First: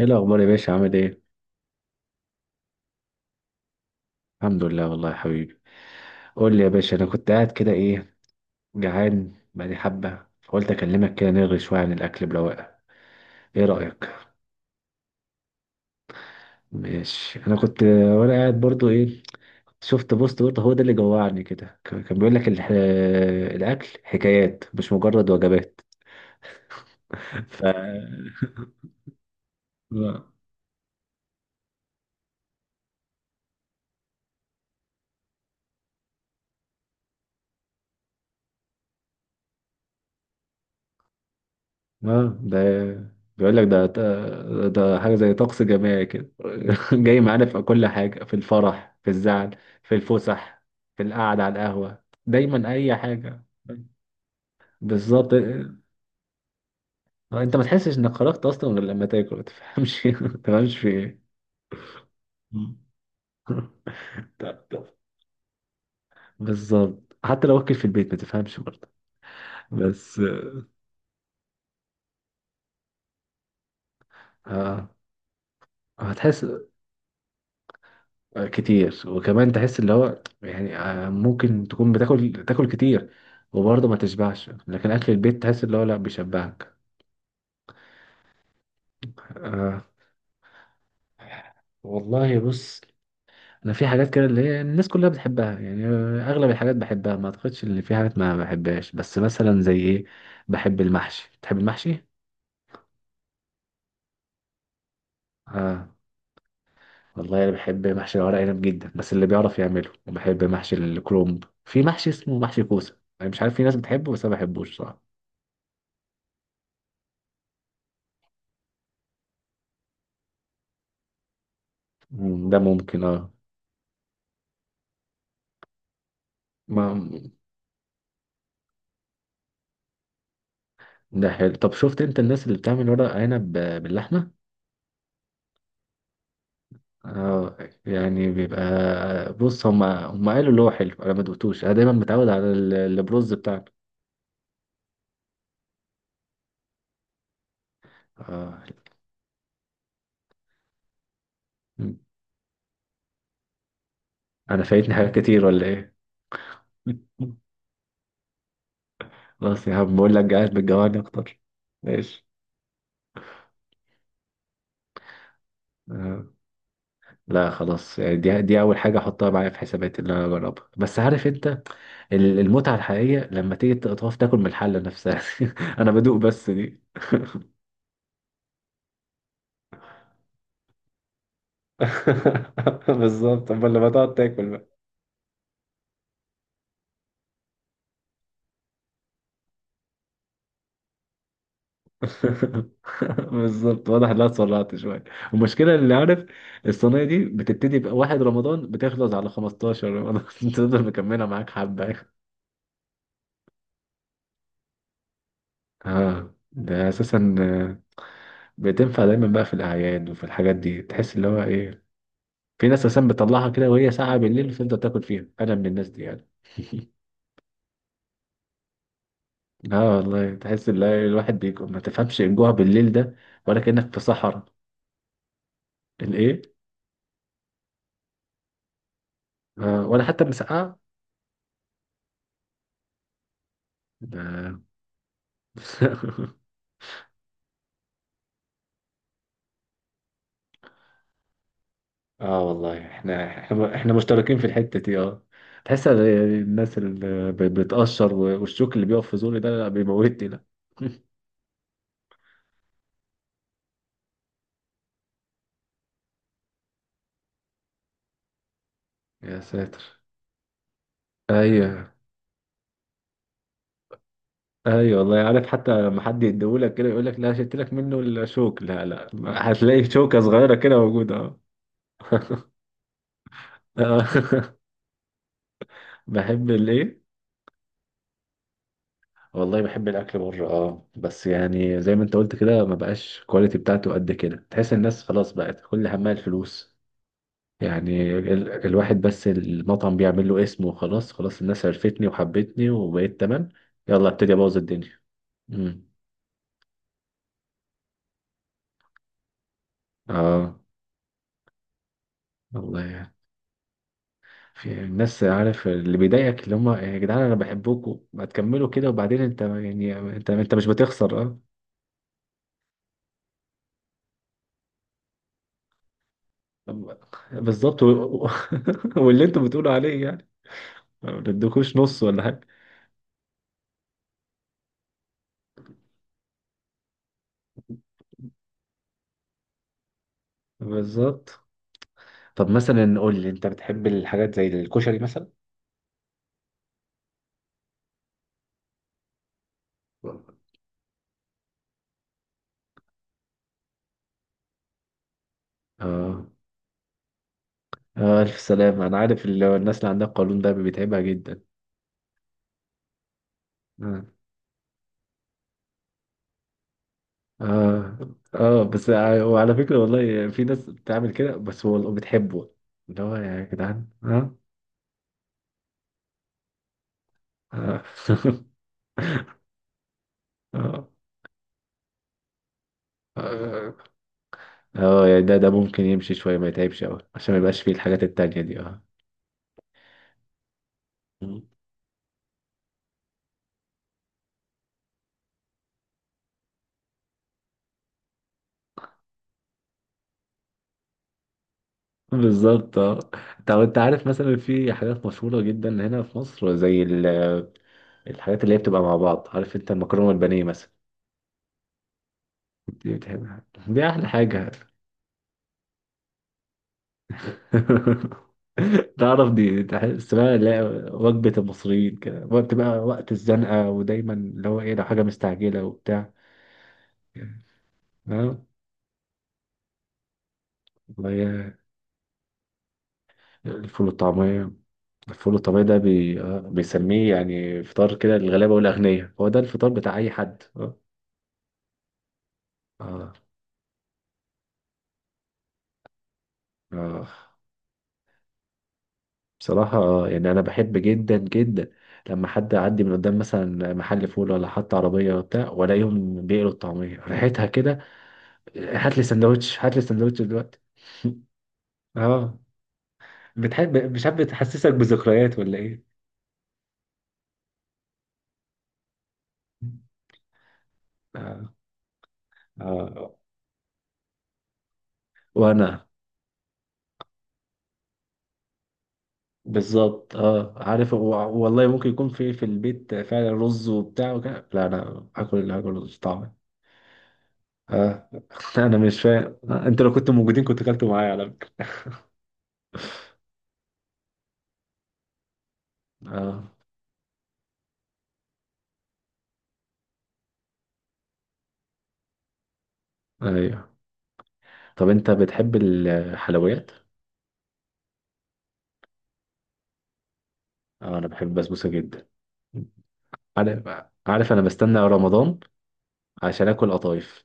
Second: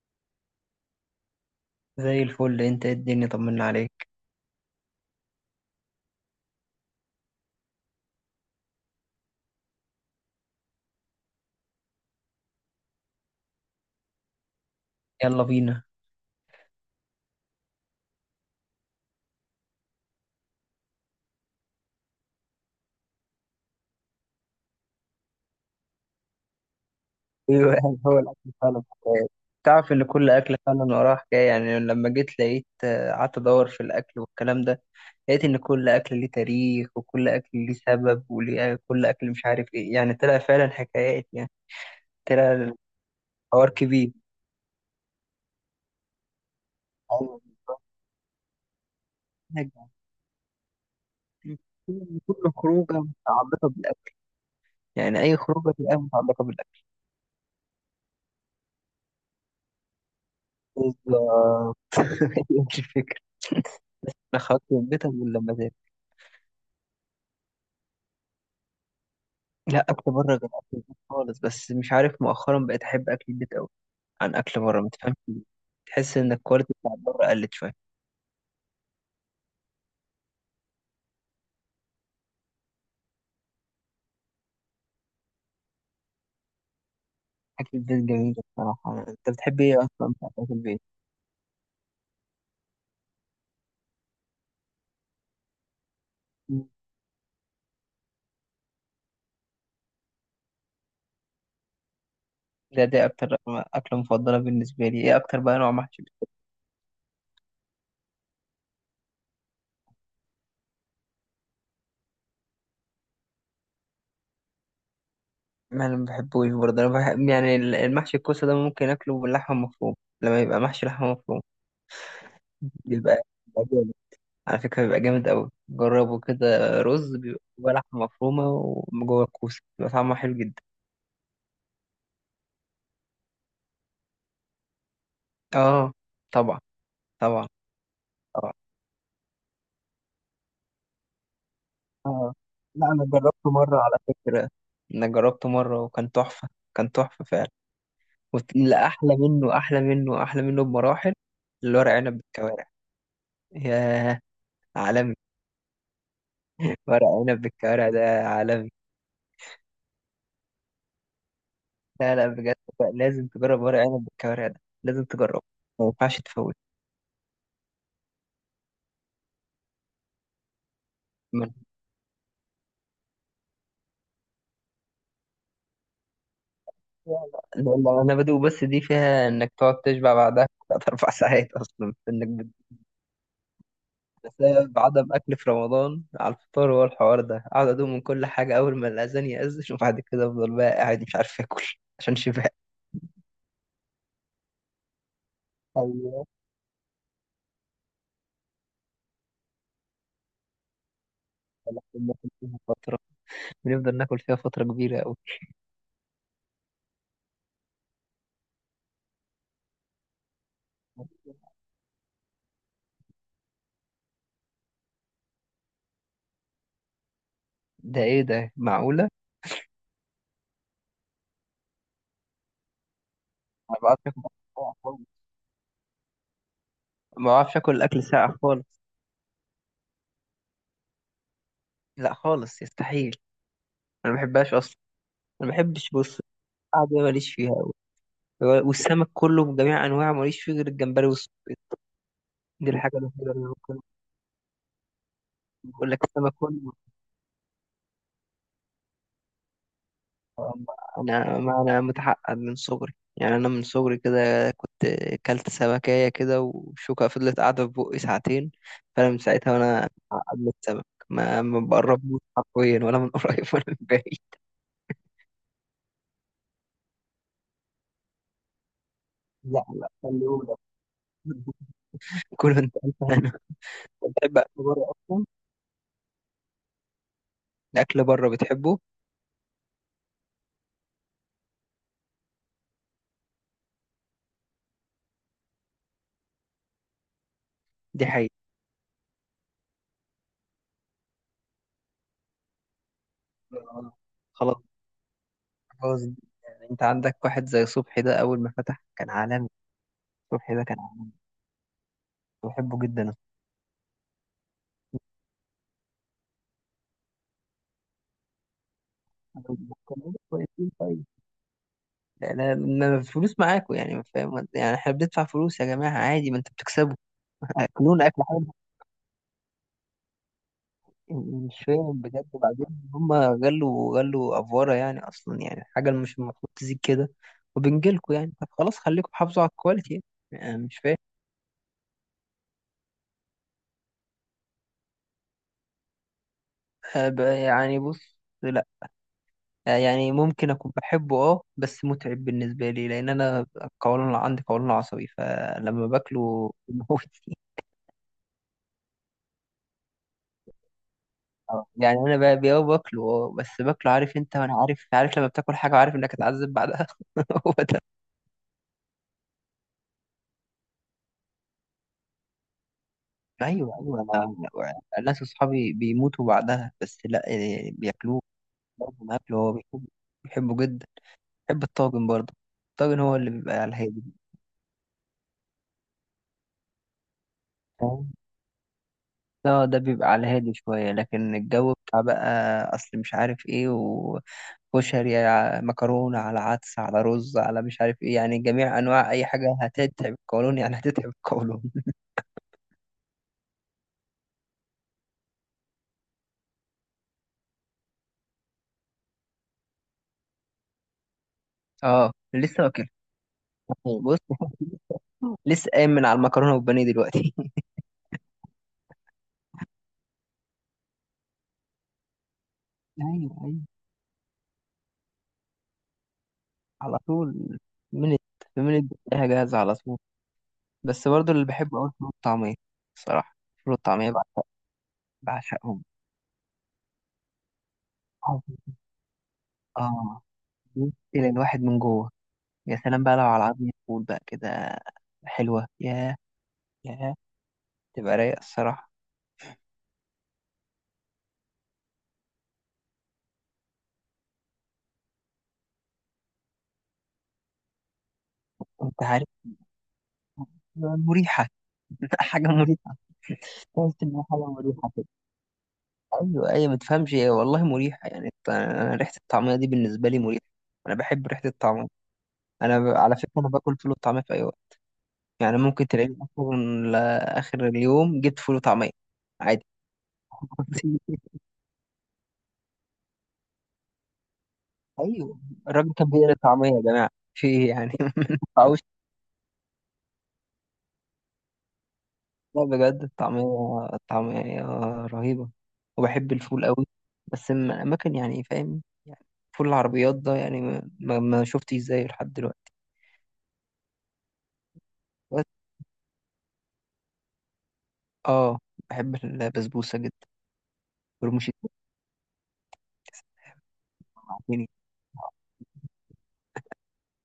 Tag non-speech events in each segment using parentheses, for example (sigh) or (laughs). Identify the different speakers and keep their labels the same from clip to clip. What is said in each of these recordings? Speaker 1: ايه الاخبار يا باشا؟ عامل ايه؟
Speaker 2: زي الفل. انت ايه؟ الدنيا طمنا عليك.
Speaker 1: الحمد لله والله يا حبيبي. قول لي يا باشا، انا كنت قاعد كده. ايه؟ جعان بقالي حبه، فقلت اكلمك كده نلغي شويه عن الاكل برواقه. ايه رايك؟
Speaker 2: يلا بينا.
Speaker 1: ماشي. انا كنت وانا قاعد برضو ايه؟ شفت بوست برضه، هو ده اللي جوعني كده. كان بيقول لك الاكل حكايات مش مجرد وجبات. (laughs) ف
Speaker 2: ايوه، يعني هو الاكل فعلا حكاية. تعرف ان كل
Speaker 1: (laughs)
Speaker 2: اكل فعلا وراه حكايه، يعني لما جيت لقيت قعدت ادور في الاكل والكلام ده. لقيت ان كل اكل ليه تاريخ وكل اكل ليه سبب وليه كل اكل، مش عارف ايه، يعني طلع فعلا حكايات، يعني
Speaker 1: اه، ده
Speaker 2: طلع
Speaker 1: بيقول لك
Speaker 2: الحوار
Speaker 1: ده
Speaker 2: كبير.
Speaker 1: ده حاجة زي طقس جماعي كده. (laughs) جاي
Speaker 2: ايوه،
Speaker 1: معانا في
Speaker 2: بالظبط.
Speaker 1: كل حاجة، في الفرح، في الزعل،
Speaker 2: حاجة.
Speaker 1: في الفسح، في القعدة على القهوة،
Speaker 2: كل
Speaker 1: دايما
Speaker 2: خروجه
Speaker 1: أي حاجة.
Speaker 2: متعلقه بالاكل، يعني
Speaker 1: بالظبط
Speaker 2: اي خروجه
Speaker 1: آه،
Speaker 2: تبقى متعلقه بالاكل
Speaker 1: انت ما تحسش انك خرجت اصلا غير لما تاكل، ما تفهمش (laughs) ما تفهمش في ايه.
Speaker 2: بالظبط. (laughs) هي
Speaker 1: مم.
Speaker 2: دي الفكره.
Speaker 1: (laughs)
Speaker 2: لا خرجت
Speaker 1: طب.
Speaker 2: من بيتك ولا مزاج.
Speaker 1: بالظبط، حتى لو اكل في البيت ما تفهمش برضه.
Speaker 2: لا، اكل
Speaker 1: بس
Speaker 2: بره غير اكل البيت خالص. بس مش عارف، مؤخرا بقيت احب اكل البيت قوي عن اكل بره،
Speaker 1: آه،
Speaker 2: ما تفهمش ليه. تحس ان
Speaker 1: هتحس
Speaker 2: الكواليتي بتاعت بره قلت شويه.
Speaker 1: كتير. وكمان تحس اللي هو يعني ممكن تكون بتاكل تاكل كتير وبرضه ما تشبعش، لكن اكل البيت تحس اللي هو لا، بيشبعك.
Speaker 2: اكل البيت جميل بصراحه. انت بتحب ايه
Speaker 1: آه
Speaker 2: اصلا بتاع اكل البيت؟
Speaker 1: والله، بص، انا في حاجات كده اللي هي الناس كلها بتحبها يعني اغلب
Speaker 2: مم.
Speaker 1: الحاجات بحبها، ما اعتقدش ان في حاجات ما بحبهاش. بس مثلا زي ايه؟ بحب المحشي. بتحب المحشي؟
Speaker 2: دي اكتر اكله مفضله بالنسبه لي. ايه اكتر بقى نوع
Speaker 1: اه
Speaker 2: محشي بتحبه؟
Speaker 1: والله، انا بحب محشي الورق عنب جدا، بس اللي بيعرف يعمله. وبحب محشي الكرومب. في محشي اسمه محشي كوسه، انا مش عارف، في ناس بتحبه بس انا ما بحبوش صراحه.
Speaker 2: ما انا ما بحبوش برضه. انا بحب يعني المحشي الكوسه ده، ممكن اكله باللحمه مفروم، لما يبقى محشي لحمه مفروم.
Speaker 1: مم، ده ممكن
Speaker 2: بيبقى
Speaker 1: اه.
Speaker 2: بيبقى جامد، على فكره بيبقى جامد قوي، جربه كده.
Speaker 1: ما
Speaker 2: رز بيبقى جواه لحمه مفرومه، وجوه الكوسه بيبقى طعمه حلو جدا.
Speaker 1: ده حلو. طب، شفت انت الناس اللي بتعمل ورق عنب باللحمه؟
Speaker 2: اه، طبعا. طبعا.
Speaker 1: اه، يعني
Speaker 2: طبعا.
Speaker 1: بيبقى، بص، هم قالوا اللي هو حلو، انا ما دوقتوش، انا دايما متعود
Speaker 2: آه.
Speaker 1: على
Speaker 2: لا، أنا
Speaker 1: البروز
Speaker 2: جربته
Speaker 1: بتاعنا.
Speaker 2: مرة على فكرة. انا جربته مرة وكان تحفة. كان تحفة فعلا.
Speaker 1: اه.
Speaker 2: لا، احلى منه احلى منه احلى منه بمراحل، الورق
Speaker 1: م.
Speaker 2: عنب بالكوارع. ياه،
Speaker 1: انا فايتني
Speaker 2: عالمي.
Speaker 1: حاجات كتير ولا ايه؟
Speaker 2: ورق عنب
Speaker 1: (laughs)
Speaker 2: بالكوارع ده عالمي.
Speaker 1: خلاص يا عم، بقول لك قاعد بتجوعني اكتر.
Speaker 2: لا
Speaker 1: ماشي.
Speaker 2: لا، بجد، بقى لازم تجرب ورق عنب بالكوارع ده، لازم تجربه، ما ينفعش
Speaker 1: آه.
Speaker 2: تفوت.
Speaker 1: لا خلاص، يعني دي اول حاجه احطها معايا في حساباتي اللي انا اجربها. بس عارف انت،
Speaker 2: من-
Speaker 1: المتعه الحقيقيه لما تيجي تقف تاكل من الحله نفسها. (laughs) انا بدوق بس دي.
Speaker 2: لا لا لا، انا بدو بس دي فيها انك تقعد تشبع بعدها 3 4 (laughs) ساعات، اصلا انك
Speaker 1: (laughs) بالظبط، امال لما تقعد تاكل بقى.
Speaker 2: بسبب عدم أكل في رمضان على الفطار هو الحوار ده، أقعد أدوم من كل حاجة أول ما الأذان يأذن. وبعد كده أفضل بقى قاعد مش عارف آكل (laughs) عشان شبع.
Speaker 1: (laughs) بالظبط، واضح انها اتسرعت شويه. المشكله، اللي
Speaker 2: أيوة،
Speaker 1: عارف، الصينيه دي بتبتدي بقى واحد رمضان، بتخلص على 15 رمضان. (laughs) تفضل مكمله معاك حبه.
Speaker 2: بناكل فيها فترة، بنفضل ناكل فيها فترة كبيرة أوي.
Speaker 1: اه، ده اساسا بتنفع دايما بقى في الاعياد وفي الحاجات دي. تحس اللي هو ايه، في ناس اساسا بتطلعها كده وهي ساعه بالليل وتفضل تاكل فيها. انا من الناس دي يعني.
Speaker 2: ده إيه ده، معقولة؟
Speaker 1: اه والله، تحس ان الواحد بيكون ما تفهمش الجوع بالليل ده، ولا
Speaker 2: ما
Speaker 1: كانك في
Speaker 2: بعرفش آكل أكل
Speaker 1: صحراء.
Speaker 2: ساقع خالص.
Speaker 1: الايه؟
Speaker 2: ما بعرفش آكل أكل ساقع خالص.
Speaker 1: ولا حتى مسقعه.
Speaker 2: لا خالص، يستحيل. أنا ما بحبهاش
Speaker 1: آه.
Speaker 2: أصلا. أنا ما بحبش،
Speaker 1: (laughs)
Speaker 2: بص، القعدة دي ماليش فيها أوي. والسمك كله بجميع أنواعه ماليش فيه غير الجمبري والصبيط.
Speaker 1: اه
Speaker 2: دي
Speaker 1: والله،
Speaker 2: الحاجة
Speaker 1: احنا
Speaker 2: الوحيدة اللي
Speaker 1: احنا
Speaker 2: ممكن.
Speaker 1: احنا مشتركين في الحتة دي. اه، تحس
Speaker 2: بقول
Speaker 1: إن
Speaker 2: لك السمك كله،
Speaker 1: الناس اللي بتقشر والشوك اللي بيقف في زوري ده، لا، بيموتني ده. (laughs)
Speaker 2: انا ما انا متعقد من صغري، يعني انا من صغري كده كنت كلت سمكية كده وشوكة فضلت قاعدة في بقي ساعتين. فانا من
Speaker 1: يا
Speaker 2: ساعتها وانا
Speaker 1: ساتر.
Speaker 2: متعقد من السمك، ما
Speaker 1: ايوه،
Speaker 2: بقربوش حرفيا، ولا من (laughs) قريب ولا من بعيد.
Speaker 1: ايوه والله عارف. حتى لما حد يديهولك كده يقول لك لا، شلت لك منه الشوك، لا، لا، (laughs)
Speaker 2: لا
Speaker 1: هتلاقي
Speaker 2: لا،
Speaker 1: شوكه
Speaker 2: خلي
Speaker 1: صغيره
Speaker 2: بالك.
Speaker 1: كده موجوده. اه.
Speaker 2: (laughs) كله. انت انا بتحب
Speaker 1: آه.
Speaker 2: هتاكل بره اصلا؟
Speaker 1: (laughs) بحب الايه؟
Speaker 2: الاكل بره بتحبه؟
Speaker 1: والله، بحب الاكل بره اه، بس يعني زي ما انت قلت كده، ما بقاش الكواليتي بتاعته قد كده. تحس الناس خلاص بقت كل همها الفلوس.
Speaker 2: دي
Speaker 1: يعني
Speaker 2: حقيقة.
Speaker 1: الواحد بس المطعم بيعمل له اسم وخلاص، خلاص الناس عرفتني وحبتني وبقيت تمام.
Speaker 2: آه.
Speaker 1: يلا، ابتدي ابوظ
Speaker 2: خلاص.
Speaker 1: الدنيا. امم
Speaker 2: خلاص. يعني انت عندك واحد زي صبحي، ده اول ما فتح كان عالمي. صبحي
Speaker 1: اه
Speaker 2: ده كان عالمي، بحبه
Speaker 1: والله
Speaker 2: جدا
Speaker 1: يعني.
Speaker 2: أنا.
Speaker 1: في الناس، عارف، اللي بيضايقك اللي هم يا جدعان انا بحبكم، ما تكملوا كده. وبعدين انت
Speaker 2: كنت
Speaker 1: يعني
Speaker 2: بقول لك
Speaker 1: انت مش
Speaker 2: كويسين طيب.
Speaker 1: بتخسر. اه،
Speaker 2: ما الفلوس معاكوا، يعني ما فاهم، يعني احنا بندفع فلوس يا جماعة عادي، ما انتوا بتكسبوا. (laughs)
Speaker 1: بالظبط.
Speaker 2: اكلون اكل حلو.
Speaker 1: (laughs) واللي انتوا بتقولوا عليه يعني ما
Speaker 2: يعني مش
Speaker 1: بتدوكوش
Speaker 2: فاهم
Speaker 1: نص ولا
Speaker 2: بجد.
Speaker 1: حاجه.
Speaker 2: بعدين هم غلوا غلوا افوارة يعني، اصلا يعني حاجة مش المفروض تزيد كده، وبنجيلكوا يعني، طب خلاص خليكم حافظوا على الكواليتي، يعني أنا مش فاهم.
Speaker 1: بالظبط. طب مثلا، قول لي، انت بتحب الحاجات زي الكشري مثلا؟
Speaker 2: أه، يعني بص لا. أه، يعني ممكن اكون بحبه اه، بس متعب بالنسبة لي، لان انا عندي قولون عصبي، فلما
Speaker 1: اه.
Speaker 2: باكله بيموتني.
Speaker 1: ألف سلامة. أنا عارف الناس اللي عندها القولون ده بيتعبها جدا.
Speaker 2: آه، يعني انا بقى باكله، بس باكله،
Speaker 1: آه.
Speaker 2: عارف انت؟ وانا عارف لما بتاكل حاجه وعارف انك هتعذب بعدها. (laughs) هو ده.
Speaker 1: آه. آه. بس آه، وعلى فكرة والله، في ناس بتعمل كده بس هو بتحبه. اللي هو يا
Speaker 2: ايوه
Speaker 1: جدعان،
Speaker 2: ايوه، انا.
Speaker 1: آه.
Speaker 2: أنا ناس اصحابي بيموتوا بعدها، بس لا، يعني
Speaker 1: آه.
Speaker 2: بياكلوه.
Speaker 1: (laughs)
Speaker 2: برضه انا اكله. هو بيحبه، بيحبه جدا.
Speaker 1: آه.
Speaker 2: بيحب الطاجن برضه. الطاجن هو اللي بيبقى على
Speaker 1: آه.
Speaker 2: الهادي.
Speaker 1: يعني ده ممكن يمشي شوية، ما يتعبش أوي عشان ما يبقاش فيه الحاجات
Speaker 2: فاهم؟
Speaker 1: التانية دي. آه.
Speaker 2: اه، ده بيبقى على الهادي شويه، لكن
Speaker 1: مم.
Speaker 2: الجو بتاع بقى، اصل مش عارف ايه، وكشري على مكرونه على عدس على رز على مش عارف ايه، يعني جميع انواع اي حاجه هتتعب القولون، يعني هتتعب القولون.
Speaker 1: بالظبط. اه، طب انت عارف، مثلا في حاجات مشهورة جدا هنا في مصر زي الحاجات اللي هي بتبقى مع بعض، عارف انت، المكرونة والبانيه مثلا.
Speaker 2: اه، لسه واكل.
Speaker 1: دي بتحبها، دي احلى
Speaker 2: بص،
Speaker 1: حاجة.
Speaker 2: (laughs) لسه قايم من على المكرونه والبانيه دلوقتي.
Speaker 1: (laughs) تعرف، دي تحس بقى، لا، وجبة المصريين كده، وقت بقى،
Speaker 2: (laughs)
Speaker 1: وقت
Speaker 2: ايوه ايوه،
Speaker 1: الزنقة. ودايما اللي هو ايه، لو حاجة مستعجلة وبتاع.
Speaker 2: على طول. من
Speaker 1: اه
Speaker 2: من الدنيا جاهزه على طول. بس
Speaker 1: والله
Speaker 2: برضو اللي بحبه قوي الفول والطعميه. الصراحه الفول
Speaker 1: الفول
Speaker 2: والطعميه بعشق،
Speaker 1: والطعمية. الفول والطعمية ده
Speaker 2: بعشقهم.
Speaker 1: بي... آه، بيسميه يعني فطار كده للغلابة والأغنياء، هو ده الفطار بتاع أي
Speaker 2: اه،
Speaker 1: حد. اه.
Speaker 2: بص، الى الواحد من جوه. يا سلام
Speaker 1: اه.
Speaker 2: بقى لو على عظم فول بقى كده، حلوه. يا
Speaker 1: آه.
Speaker 2: يا تبقى رايقه الصراحه.
Speaker 1: بصراحة يعني أنا بحب جدا جدا لما حد يعدي من قدام، مثلا محل فول ولا حتى عربية وبتاع، وألاقيهم بيقلوا الطعمية، ريحتها كده، هات
Speaker 2: انت
Speaker 1: لي
Speaker 2: عارف،
Speaker 1: سندوتش، هات لي سندوتش دلوقتي.
Speaker 2: مريحه.
Speaker 1: (laughs)
Speaker 2: (laughs)
Speaker 1: اه.
Speaker 2: حاجه مريحه. تحس
Speaker 1: بتحب، مش عارف،
Speaker 2: انها حاجه
Speaker 1: بتحسسك
Speaker 2: مريحه.
Speaker 1: بذكريات ولا ايه؟
Speaker 2: ايوه ايوه، ما تفهمش ايه، والله مريحه، يعني انا ريحه الطعميه دي بالنسبه لي مريحه. انا بحب ريحه
Speaker 1: اه.
Speaker 2: الطعميه.
Speaker 1: اه
Speaker 2: على فكره انا باكل فول وطعميه في اي وقت. يعني
Speaker 1: وانا.
Speaker 2: ممكن تلاقيني اصلا لاخر اليوم جبت فول وطعميه عادي.
Speaker 1: بالظبط، اه،
Speaker 2: (laughs)
Speaker 1: عارف والله ممكن يكون في البيت فعلا رز وبتاع وكده، لا، انا
Speaker 2: ايوه.
Speaker 1: هاكل
Speaker 2: الراجل
Speaker 1: رز
Speaker 2: كان بيقلي
Speaker 1: طعمه.
Speaker 2: الطعميه، يا جماعه في ايه يعني؟
Speaker 1: اه.
Speaker 2: (laughs) ما
Speaker 1: (laughs) انا
Speaker 2: ينفعوش.
Speaker 1: مش فاهم. انتوا لو كنتوا موجودين كنت اكلتوا معايا على فكره.
Speaker 2: لا بجد، الطعميه، الطعميه رهيبه. وبحب
Speaker 1: اه.
Speaker 2: الفول قوي بس من اماكن، يعني فاهم يعني، فول العربيات ده يعني ما شفتش زيه لحد دلوقتي.
Speaker 1: ايوه. طب انت بتحب الحلويات؟
Speaker 2: اه، بحب البسبوسة جدا.
Speaker 1: اه، انا بحب
Speaker 2: رموش
Speaker 1: البسبوسه جدا. عارف، عارف، انا
Speaker 2: التين.
Speaker 1: بستنى رمضان عشان اكل قطايف.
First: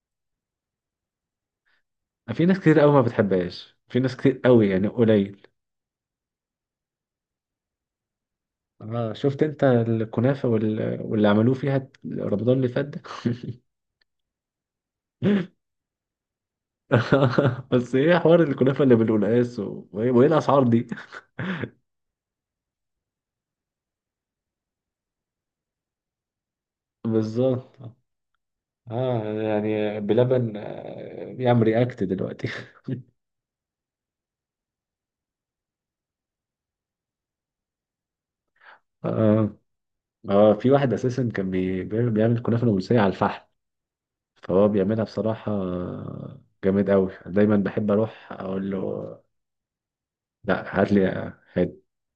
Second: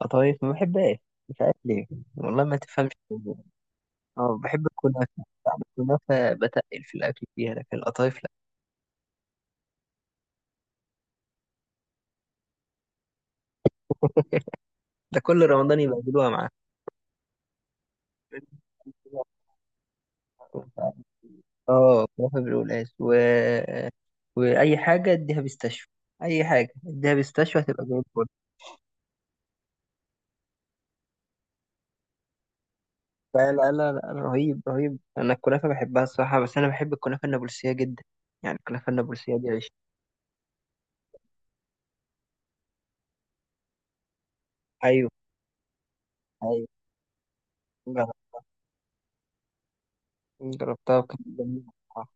Speaker 2: قطايف ما بحبهاش، مش عارف ليه. والله
Speaker 1: في
Speaker 2: ما
Speaker 1: ناس كتير قوي
Speaker 2: تفهمش
Speaker 1: ما
Speaker 2: الموضوع.
Speaker 1: بتحبهاش، في ناس كتير
Speaker 2: اه، بحب
Speaker 1: قوي يعني،
Speaker 2: الكنافة،
Speaker 1: قليل.
Speaker 2: بعد الكنافة بتقل في الأكل فيها، لكن القطايف لا.
Speaker 1: اه، شفت انت الكنافة واللي عملوه فيها رمضان اللي فات ده؟
Speaker 2: ده كل
Speaker 1: (laughs)
Speaker 2: رمضان يبقى معاه.
Speaker 1: (laughs) بس ايه حوار الكنافة اللي بالقلقاس، وإيه الاسعار دي.
Speaker 2: اه، كنافة بالقلقاس وأي حاجة اديها بيستشفى. أي حاجة
Speaker 1: (laughs)
Speaker 2: اديها بيستشفى
Speaker 1: بالظبط.
Speaker 2: هتبقى زي الفل.
Speaker 1: اه، يعني بلبن بيعمل رياكت دلوقتي.
Speaker 2: لا لا لا لا، رهيب رهيب. أنا الكنافة بحبها الصراحة، بس أنا بحب الكنافة النابلسية جدا. يعني الكنافة النابلسية دي
Speaker 1: اه.
Speaker 2: عيش.
Speaker 1: اه، في واحد اساسا كان بيعمل كنافة نابلسية على الفحم، فهو بيعملها
Speaker 2: أيوه
Speaker 1: بصراحة
Speaker 2: أيوه.
Speaker 1: جامد قوي. دايما بحب
Speaker 2: جر-
Speaker 1: اروح اقول له، لا، هات
Speaker 2: جربتها
Speaker 1: لي،
Speaker 2: وكانت
Speaker 1: هات
Speaker 2: جميلة بصراحة.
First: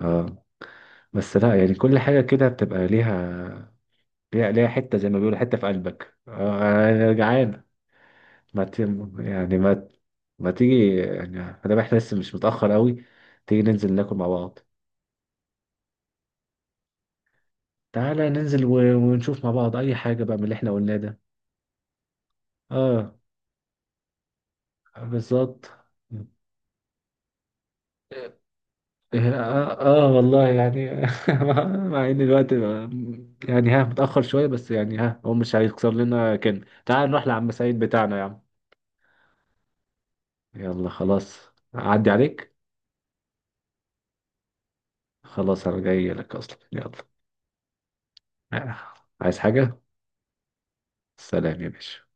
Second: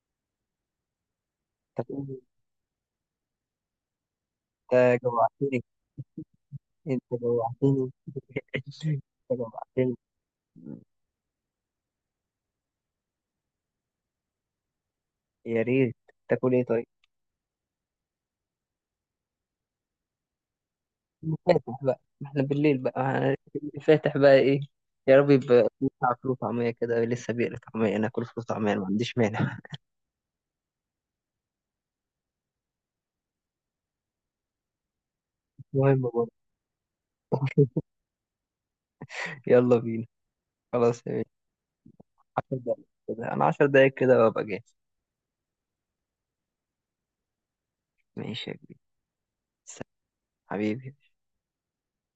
Speaker 1: اه. بس لا، يعني
Speaker 2: طب
Speaker 1: كل حاجة كده بتبقى ليها، ليها حتة،
Speaker 2: انت
Speaker 1: زي ما بيقولوا، حتة
Speaker 2: جوعتني.
Speaker 1: في قلبك آه.
Speaker 2: انت
Speaker 1: أنا جعان.
Speaker 2: جوعتني. (laughs)
Speaker 1: ما
Speaker 2: انت
Speaker 1: ت... يعني ما
Speaker 2: جوعتني.
Speaker 1: ما تيجي يعني، ما دام احنا لسه مش متأخر قوي، تيجي ننزل ناكل مع بعض.
Speaker 2: يا ريت. تاكل ايه طيب؟
Speaker 1: تعالى ننزل ونشوف مع بعض أي حاجة بقى من اللي احنا قلناه ده.
Speaker 2: فاتح بقى، ما احنا بالليل
Speaker 1: اه،
Speaker 2: بقى. فاتح بقى ايه. يا رب يبقى
Speaker 1: بالظبط.
Speaker 2: بتاع فول طعمية كده، لسه بيقلي طعمية، ناكل فول طعمية، أنا ما عنديش
Speaker 1: إيه،
Speaker 2: مانع.
Speaker 1: آه، اه والله يعني (laughs) مع ان الوقت يعني، ها، متأخر شوية، بس يعني، ها، هو مش هيخسر
Speaker 2: المهم برضه،
Speaker 1: لنا كان، تعال نروح لعم سعيد بتاعنا يا عم.
Speaker 2: يلا بينا.
Speaker 1: يلا
Speaker 2: خلاص يا
Speaker 1: خلاص.
Speaker 2: بيه.
Speaker 1: أعدي عليك
Speaker 2: 10 دقايق كده، انا 10 دقايق كده وابقى جاهز.
Speaker 1: خلاص، أنا جاي لك أصلا. يلا.
Speaker 2: ماشي يا
Speaker 1: آه،
Speaker 2: كبير.
Speaker 1: عايز حاجة؟
Speaker 2: سلام حبيبي.
Speaker 1: سلام يا باشا.